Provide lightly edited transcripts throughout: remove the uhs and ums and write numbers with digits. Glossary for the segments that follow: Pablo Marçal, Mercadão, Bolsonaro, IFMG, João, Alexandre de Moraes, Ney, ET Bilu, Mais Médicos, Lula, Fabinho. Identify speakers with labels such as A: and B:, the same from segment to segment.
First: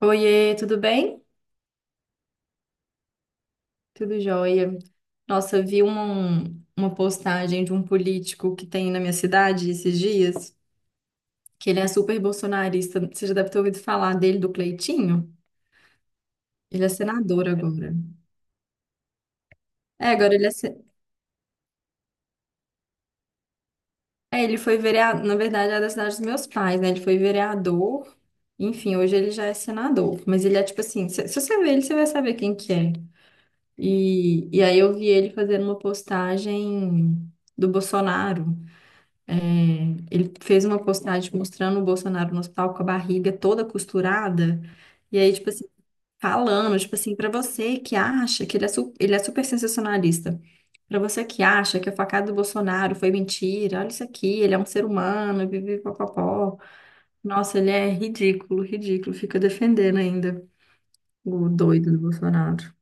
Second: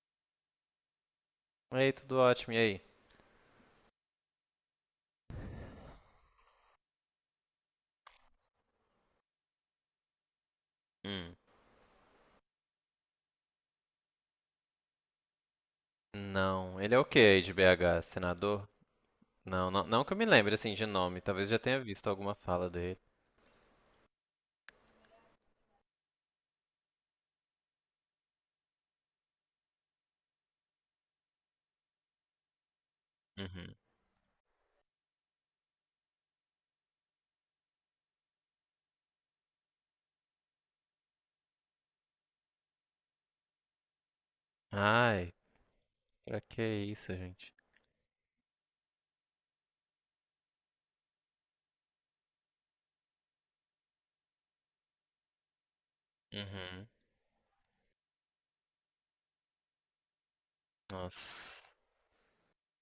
A: Oiê, tudo bem?
B: Ei, tudo ótimo, e aí?
A: Tudo jóia. Nossa, eu vi uma postagem de um político que tem na minha cidade esses dias,
B: Hum.
A: que ele é super bolsonarista. Você já deve ter ouvido falar dele, do Cleitinho?
B: Não,
A: Ele é
B: ele é o quê aí
A: senador
B: de
A: agora.
B: BH? Senador? Não, não, não
A: É,
B: que eu me
A: agora ele é,
B: lembre assim
A: se-
B: de nome, talvez já tenha visto alguma fala dele.
A: é, ele foi vereador, na verdade é da cidade dos meus pais, né? Ele foi vereador, enfim, hoje ele já é senador. Mas ele é tipo assim, se você ver ele, você vai saber quem que é.
B: Uhum.
A: E aí eu vi ele fazendo uma postagem do Bolsonaro. Ele fez uma postagem mostrando o Bolsonaro no hospital com a barriga toda costurada. E
B: Ai,
A: aí, tipo assim,
B: pra que
A: falando, tipo
B: isso,
A: assim, pra
B: gente?
A: você que acha que ele é super sensacionalista. Pra você que acha que a facada do Bolsonaro foi mentira, olha isso aqui, ele é um ser humano, vive popopó.
B: Uhum.
A: Nossa, ele é ridículo, ridículo. Fica defendendo ainda
B: Nossa.
A: o doido do Bolsonaro.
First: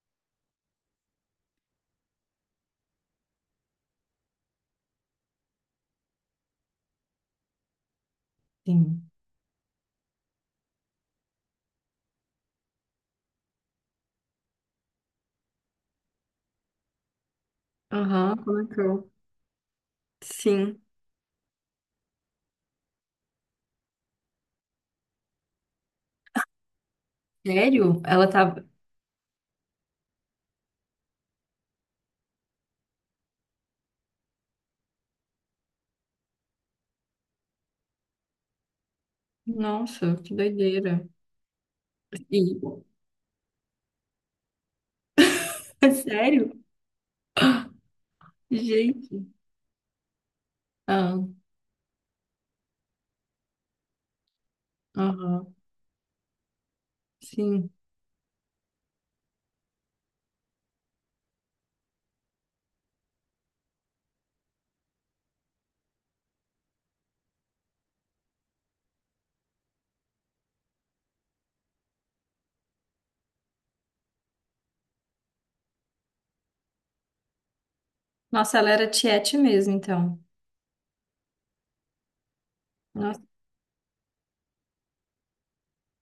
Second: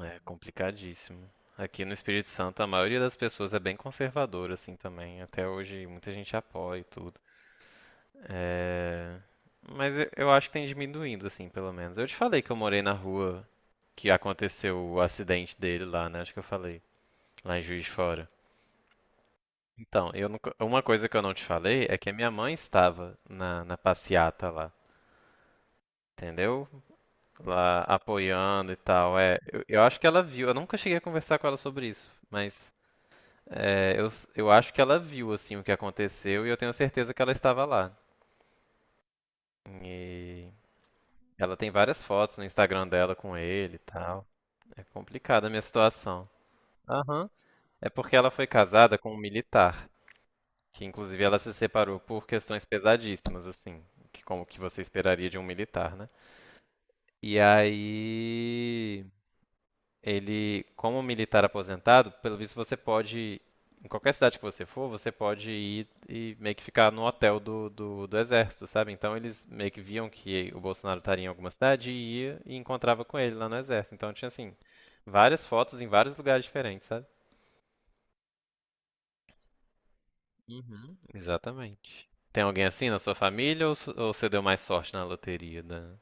B: É complicadíssimo. Aqui no Espírito Santo a maioria das pessoas é bem conservadora assim também. Até hoje muita gente apoia e tudo.
A: Sim.
B: É. Mas eu acho que tem diminuindo assim, pelo menos. Eu te falei que eu morei na rua que aconteceu o acidente dele lá, né? Acho que eu falei. Lá em Juiz de Fora.
A: Aham, comentou.
B: Então, eu nunca- uma
A: Sim.
B: coisa que eu não te falei é que a minha mãe estava na passeata lá, entendeu? Lá
A: Sério? Ela tava.
B: apoiando e tal. Eu acho que ela viu. Eu nunca cheguei a conversar com ela sobre isso, mas eu acho que ela viu assim o que aconteceu e eu tenho certeza que ela estava lá.
A: Nossa, que
B: E
A: doideira.
B: ela tem várias fotos
A: E...
B: no Instagram dela com ele e tal. É complicada a minha situação.
A: Sério?
B: Aham. É porque ela foi casada com um
A: Gente.
B: militar. Que
A: Ah,
B: inclusive ela se separou por questões pesadíssimas, assim, que como que você esperaria de um
A: aham,
B: militar, né? E
A: sim.
B: aí ele, como militar aposentado, pelo visto você pode, em qualquer cidade que você for, você pode ir e meio que ficar no hotel do exército, sabe? Então eles meio que viam que o Bolsonaro estaria em alguma cidade e ia e encontrava com ele lá no exército. Então tinha assim, várias fotos em vários lugares diferentes, sabe?
A: Nossa, ela era tiete mesmo, então.
B: Uhum, exatamente. Tem alguém assim na sua
A: Nossa.
B: família ou você deu mais sorte na loteria da...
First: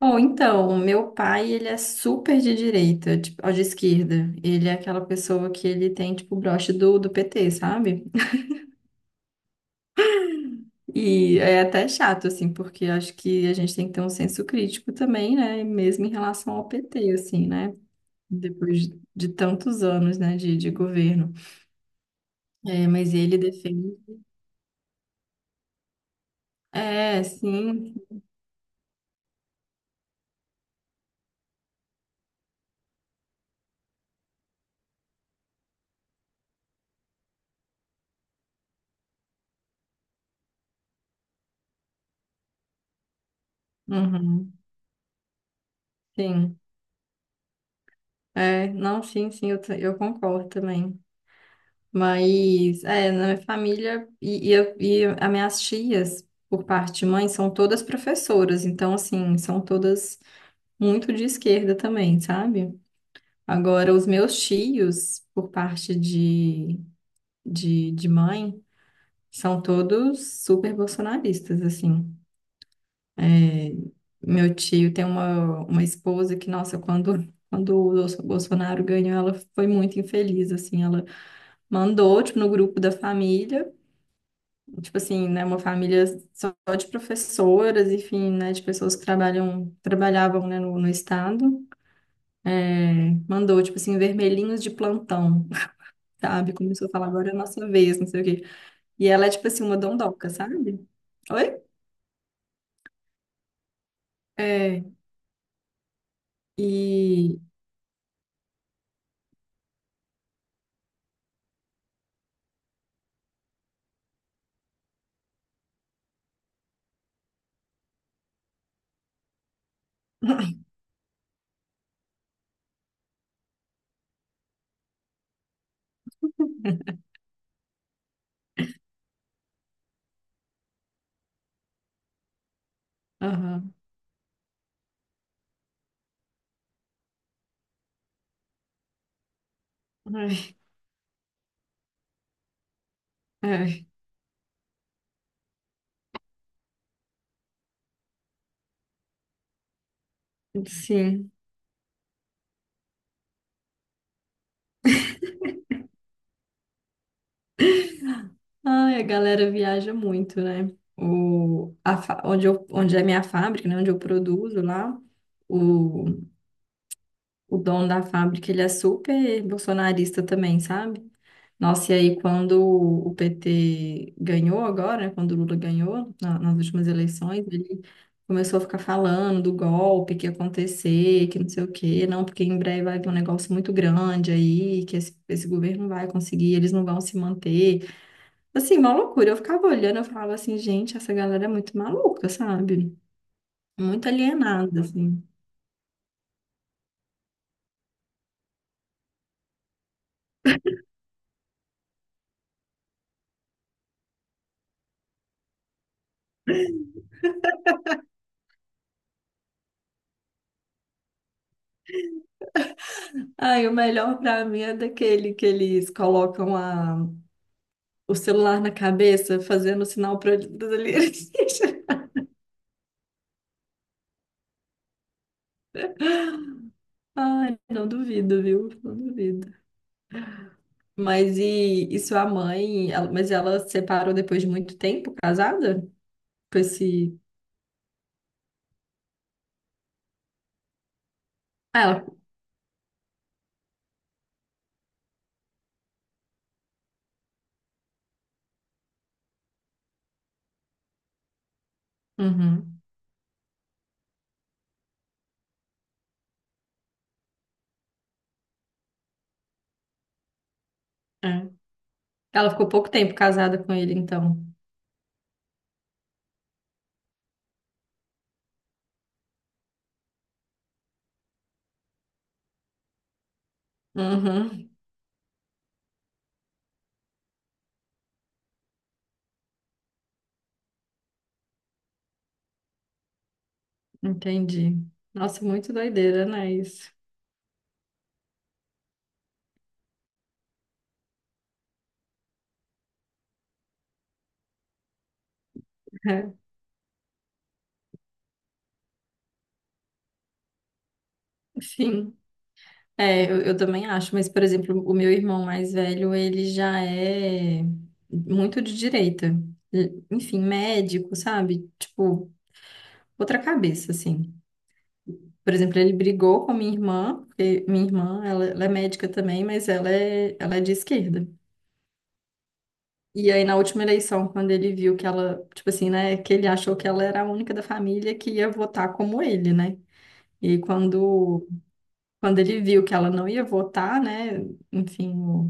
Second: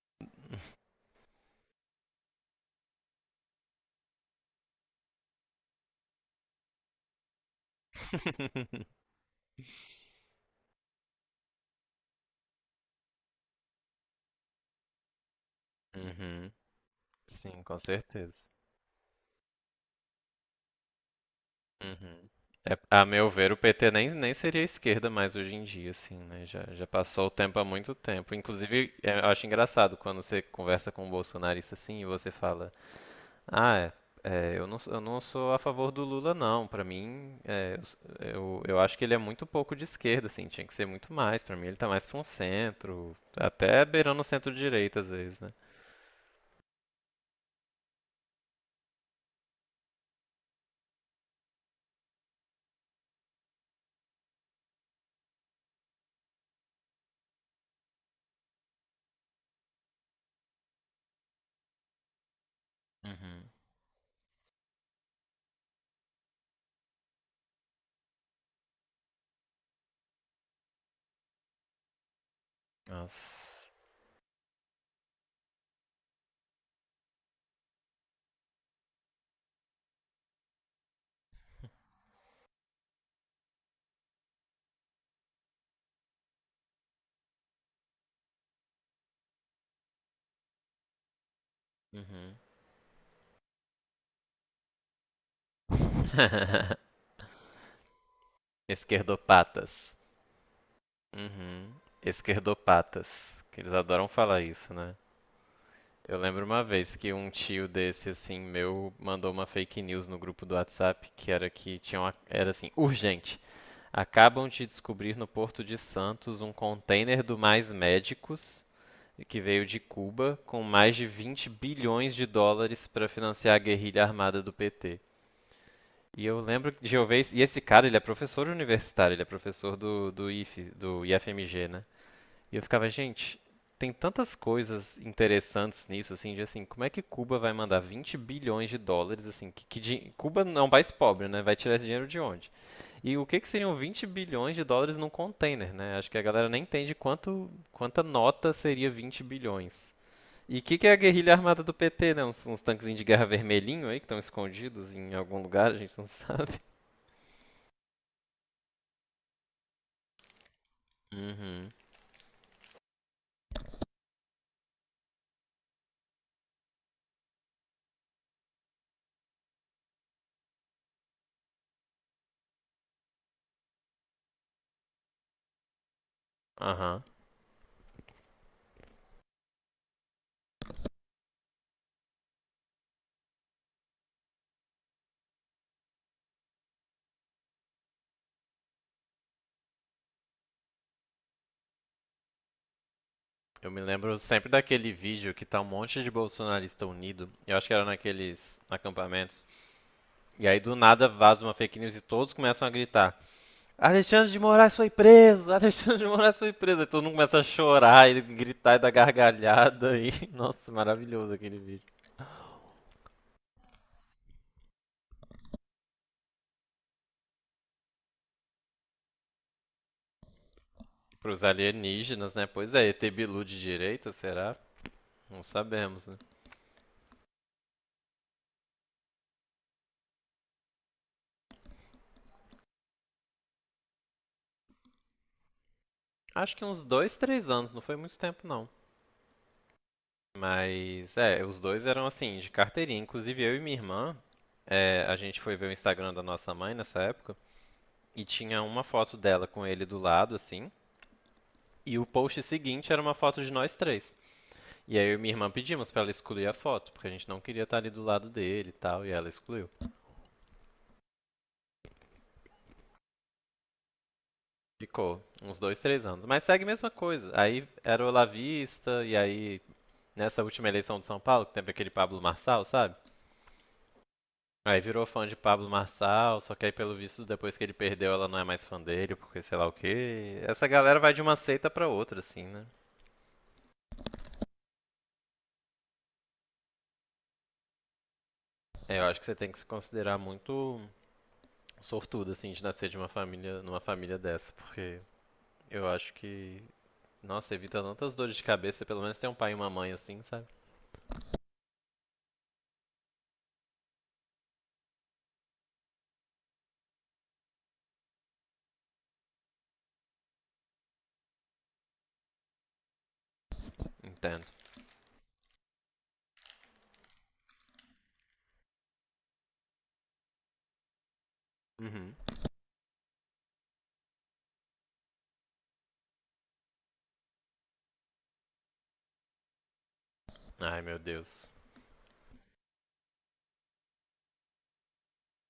A: Bom, então, o meu pai, ele é super de direita, tipo, ou de esquerda. Ele é aquela pessoa que ele tem, tipo, o broche do PT, sabe? E é até chato, assim, porque acho que a gente tem que ter um senso crítico também, né? Mesmo em
B: Uhum,
A: relação ao PT, assim,
B: sim,
A: né?
B: com certeza.
A: Depois de tantos anos, né, de governo.
B: Uhum. É,
A: É,
B: a
A: mas
B: meu
A: ele
B: ver, o PT
A: defende.
B: nem seria esquerda mais hoje em dia, assim, né? Já
A: É,
B: passou o tempo há muito
A: sim.
B: tempo. Inclusive, eu acho engraçado quando você conversa com um bolsonarista assim e você fala. Ah, é. É, eu não sou a favor do Lula, não. Pra mim, eu acho que ele é muito pouco de esquerda, assim. Tinha que ser muito mais. Pra mim, ele tá mais pra um centro, até beirando o
A: Uhum,
B: centro-direita às vezes, né?
A: sim. É, não, sim, sim, eu concordo também. Mas, é, na minha família e as minhas tias, por parte de mãe, são todas professoras. Então, assim, são todas muito de esquerda também, sabe?
B: Uhum.
A: Agora, os meus tios, por parte de mãe, são todos super bolsonaristas, assim.
B: Nossa.
A: É, meu tio tem uma esposa que, nossa, quando o Bolsonaro ganhou, ela foi muito infeliz, assim, ela mandou, tipo, no grupo da família, tipo assim, né, uma família só de professoras, enfim, né, de pessoas que trabalham, trabalhavam, né, no estado,
B: Uhum.
A: é, mandou, tipo assim, vermelhinhos de plantão, sabe? Começou a falar, agora é a nossa vez, não sei o quê. E ela é, tipo assim, uma
B: Esquerdopatas.
A: dondoca, sabe? Oi?
B: Uhum. Esquerdopatas. Que eles adoram falar isso,
A: É,
B: né? Eu lembro uma vez que um
A: e...
B: tio desse, assim, meu, mandou uma fake news no grupo do WhatsApp que era que tinha uma, era assim, urgente. Acabam de descobrir no Porto de Santos um container do Mais Médicos, que veio de Cuba, com mais de 20 bilhões de dólares para financiar a guerrilha armada do PT. E eu lembro de eu ver. E esse cara, ele é professor universitário, ele é professor do IF, do IFMG, né? E eu ficava, gente,
A: Aham.
B: tem tantas coisas interessantes nisso, assim, de assim, como é que Cuba vai mandar 20 bilhões de dólares, assim, Cuba
A: Ai,
B: não é um país pobre, né? Vai tirar esse dinheiro de onde? E o que que seriam
A: ai,
B: 20 bilhões de dólares num container, né? Acho que a galera nem entende quanto, quanta nota seria 20 bilhões. E o que que é a guerrilha
A: sim.
B: armada do PT, né? Uns tanquezinhos de guerra vermelhinho aí que estão escondidos em algum lugar, a gente não sabe.
A: Ai, a galera viaja muito, né?
B: Uhum.
A: O, a, fa- onde, eu, Onde é minha fábrica, né? Onde eu produzo lá, o, o dono da fábrica, ele é super bolsonarista também, sabe? Nossa, e aí quando o PT ganhou agora, né? Quando o Lula ganhou nas últimas
B: Aham.
A: eleições, ele começou a ficar falando do golpe que ia acontecer, que não sei o quê, não, porque em breve vai ter um negócio muito grande aí, que esse governo não vai conseguir, eles não vão se manter. Assim, uma loucura. Eu ficava olhando, eu falava assim, gente, essa galera é muito maluca, sabe?
B: Eu me
A: Muito
B: lembro sempre
A: alienada,
B: daquele
A: assim.
B: vídeo que tá um monte de bolsonarista unido. Eu acho que era naqueles acampamentos. E aí do nada vaza uma fake news e todos começam a gritar: Alexandre de Moraes foi preso! Alexandre de Moraes foi preso! Aí todo mundo começa a chorar e gritar e dar gargalhada. Nossa, maravilhoso aquele vídeo.
A: Ai, o melhor pra mim é daquele que eles colocam a... o celular na cabeça, fazendo sinal pra eles.
B: Pros alienígenas, né? Pois é, ET Bilu de direita, será? Não sabemos, né?
A: Ai, não duvido, viu? Não duvido. Mas e sua mãe? Mas ela se separou depois de muito tempo, casada?
B: Acho
A: Com
B: que uns dois,
A: esse.
B: três anos, não foi muito tempo não. Mas os
A: Ah,
B: dois
A: ela.
B: eram assim, de carteirinha. Inclusive eu e minha irmã, a gente foi ver o Instagram da nossa mãe nessa época e tinha uma foto dela com ele do lado, assim, e o post
A: Uhum,
B: seguinte era uma foto de nós três. E aí eu e minha irmã pedimos pra ela excluir a foto, porque a gente não queria estar ali do lado dele e tal, e ela excluiu.
A: é. Ela ficou pouco tempo casada com ele, então.
B: Ficou uns dois, três anos. Mas segue a mesma coisa. Aí era o Olavista, e aí nessa última eleição de São Paulo, que teve aquele Pablo Marçal, sabe?
A: Uhum.
B: Aí virou fã de Pablo Marçal, só que aí pelo visto depois que ele perdeu ela não é mais fã dele, porque sei lá o quê. Essa galera vai de uma seita pra outra, assim, né?
A: Entendi. Nossa, muito doideira, né? Isso.
B: É, eu acho que você tem que se considerar muito sortudo, assim, de nascer de uma família, numa família dessa, porque eu acho que, nossa, evita tantas dores de cabeça, pelo menos tem um pai e uma mãe assim, sabe?
A: Sim. É, eu também acho, mas, por exemplo, o meu irmão mais velho, ele já é muito de direita. Enfim, médico, sabe? Tipo, outra cabeça, assim.
B: Entendo.
A: Por exemplo, ele brigou com a minha irmã, porque minha irmã, ela é médica também, mas ela é de esquerda.
B: Uhum.
A: E aí, na última eleição, quando ele viu que ela, tipo assim, né, que ele achou que ela era a única da família que ia votar como ele, né? E aí,
B: Ai, meu
A: quando
B: Deus.
A: Quando ele viu que ela não ia votar, né? Enfim,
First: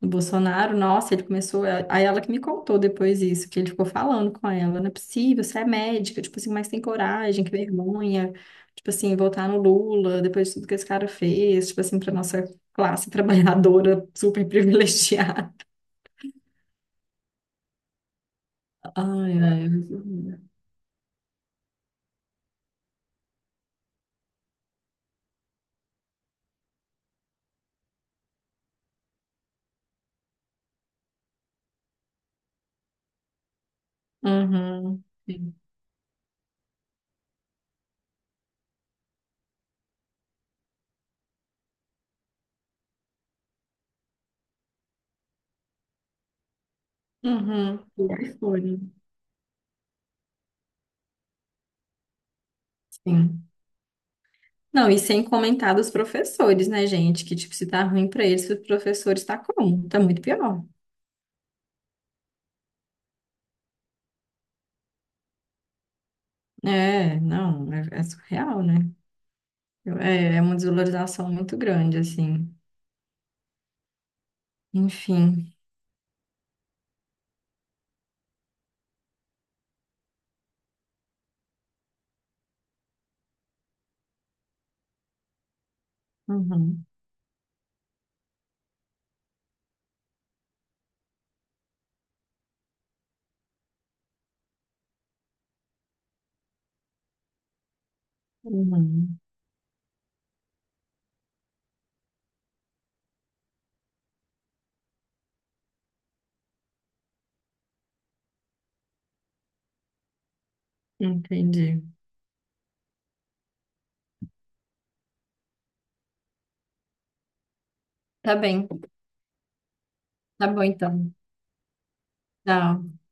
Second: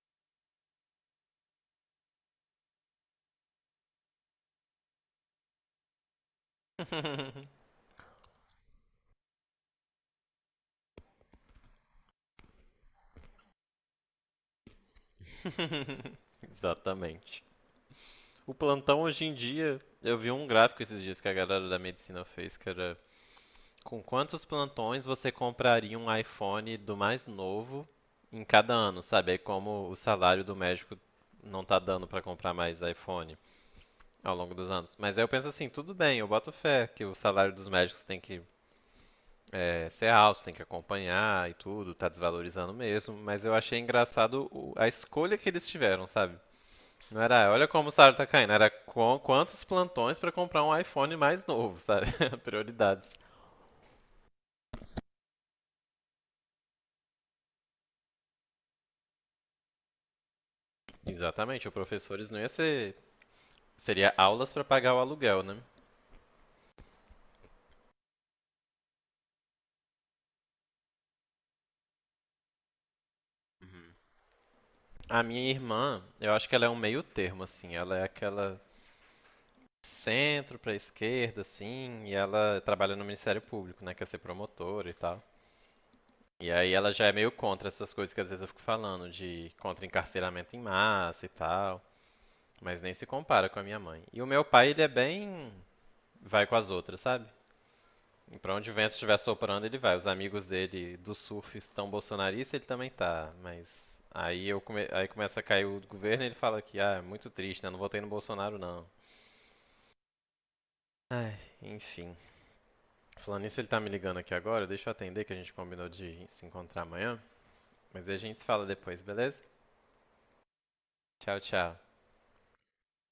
A: o Bolsonaro, nossa, ele começou. Aí ela que me contou depois isso, que ele ficou falando com ela: não é possível, você é médica, tipo assim, mas tem coragem, que vergonha, tipo assim, votar no Lula, depois de tudo que esse cara fez, tipo assim, pra nossa classe trabalhadora super privilegiada.
B: Exatamente. O plantão hoje em
A: Ai, ai, é
B: dia, eu vi um
A: muito.
B: gráfico esses dias que a galera da medicina fez, que era com quantos plantões você compraria um iPhone do mais novo em cada ano, sabe? Aí como o salário do médico não tá dando pra comprar mais iPhone ao longo dos anos.
A: Uhum.
B: Mas aí eu penso
A: Sim.
B: assim, tudo bem, eu boto fé que o salário dos médicos tem que ser alto, tem que acompanhar e tudo, tá desvalorizando mesmo, mas eu achei engraçado a escolha que eles tiveram, sabe? Não era, olha
A: Uhum.
B: como o
A: Tudo
B: salário tá caindo,
A: foi,
B: era
A: né?
B: quantos plantões pra comprar um iPhone mais novo, sabe? Prioridades.
A: Sim. Não, e sem comentar dos professores, né, gente? Que, tipo, se tá ruim pra eles, os professores tá como? Tá muito pior.
B: Exatamente, o professores não ia ser. Seria aulas pra pagar o aluguel, né?
A: É, não, é, é surreal, né? Eu- é, é uma desvalorização muito grande, assim.
B: Uhum. A minha
A: Enfim.
B: irmã, eu acho que ela é um meio termo, assim. Ela é aquela centro pra esquerda, assim, e ela trabalha no Ministério Público, né? Quer ser promotora e tal. E aí
A: Uhum,
B: ela já é meio contra essas coisas que às vezes eu fico falando, de contra encarceramento em massa e tal. Mas nem se compara com a minha mãe. E o meu pai, ele é bem, vai com as outras, sabe? E pra onde o vento estiver
A: uhum,
B: soprando, ele vai. Os amigos dele do surf estão bolsonaristas, ele também tá, mas aí aí começa a cair o governo e ele fala que ah, é muito triste, né? Não votei no Bolsonaro não. Ai,
A: entendi.
B: enfim. Falando nisso, ele tá me ligando aqui agora, deixa eu atender que a gente combinou de se encontrar amanhã, mas aí a
A: Tá
B: gente se fala
A: bem,
B: depois, beleza?
A: tá bom então.
B: Tchau, tchau.
A: Tchau.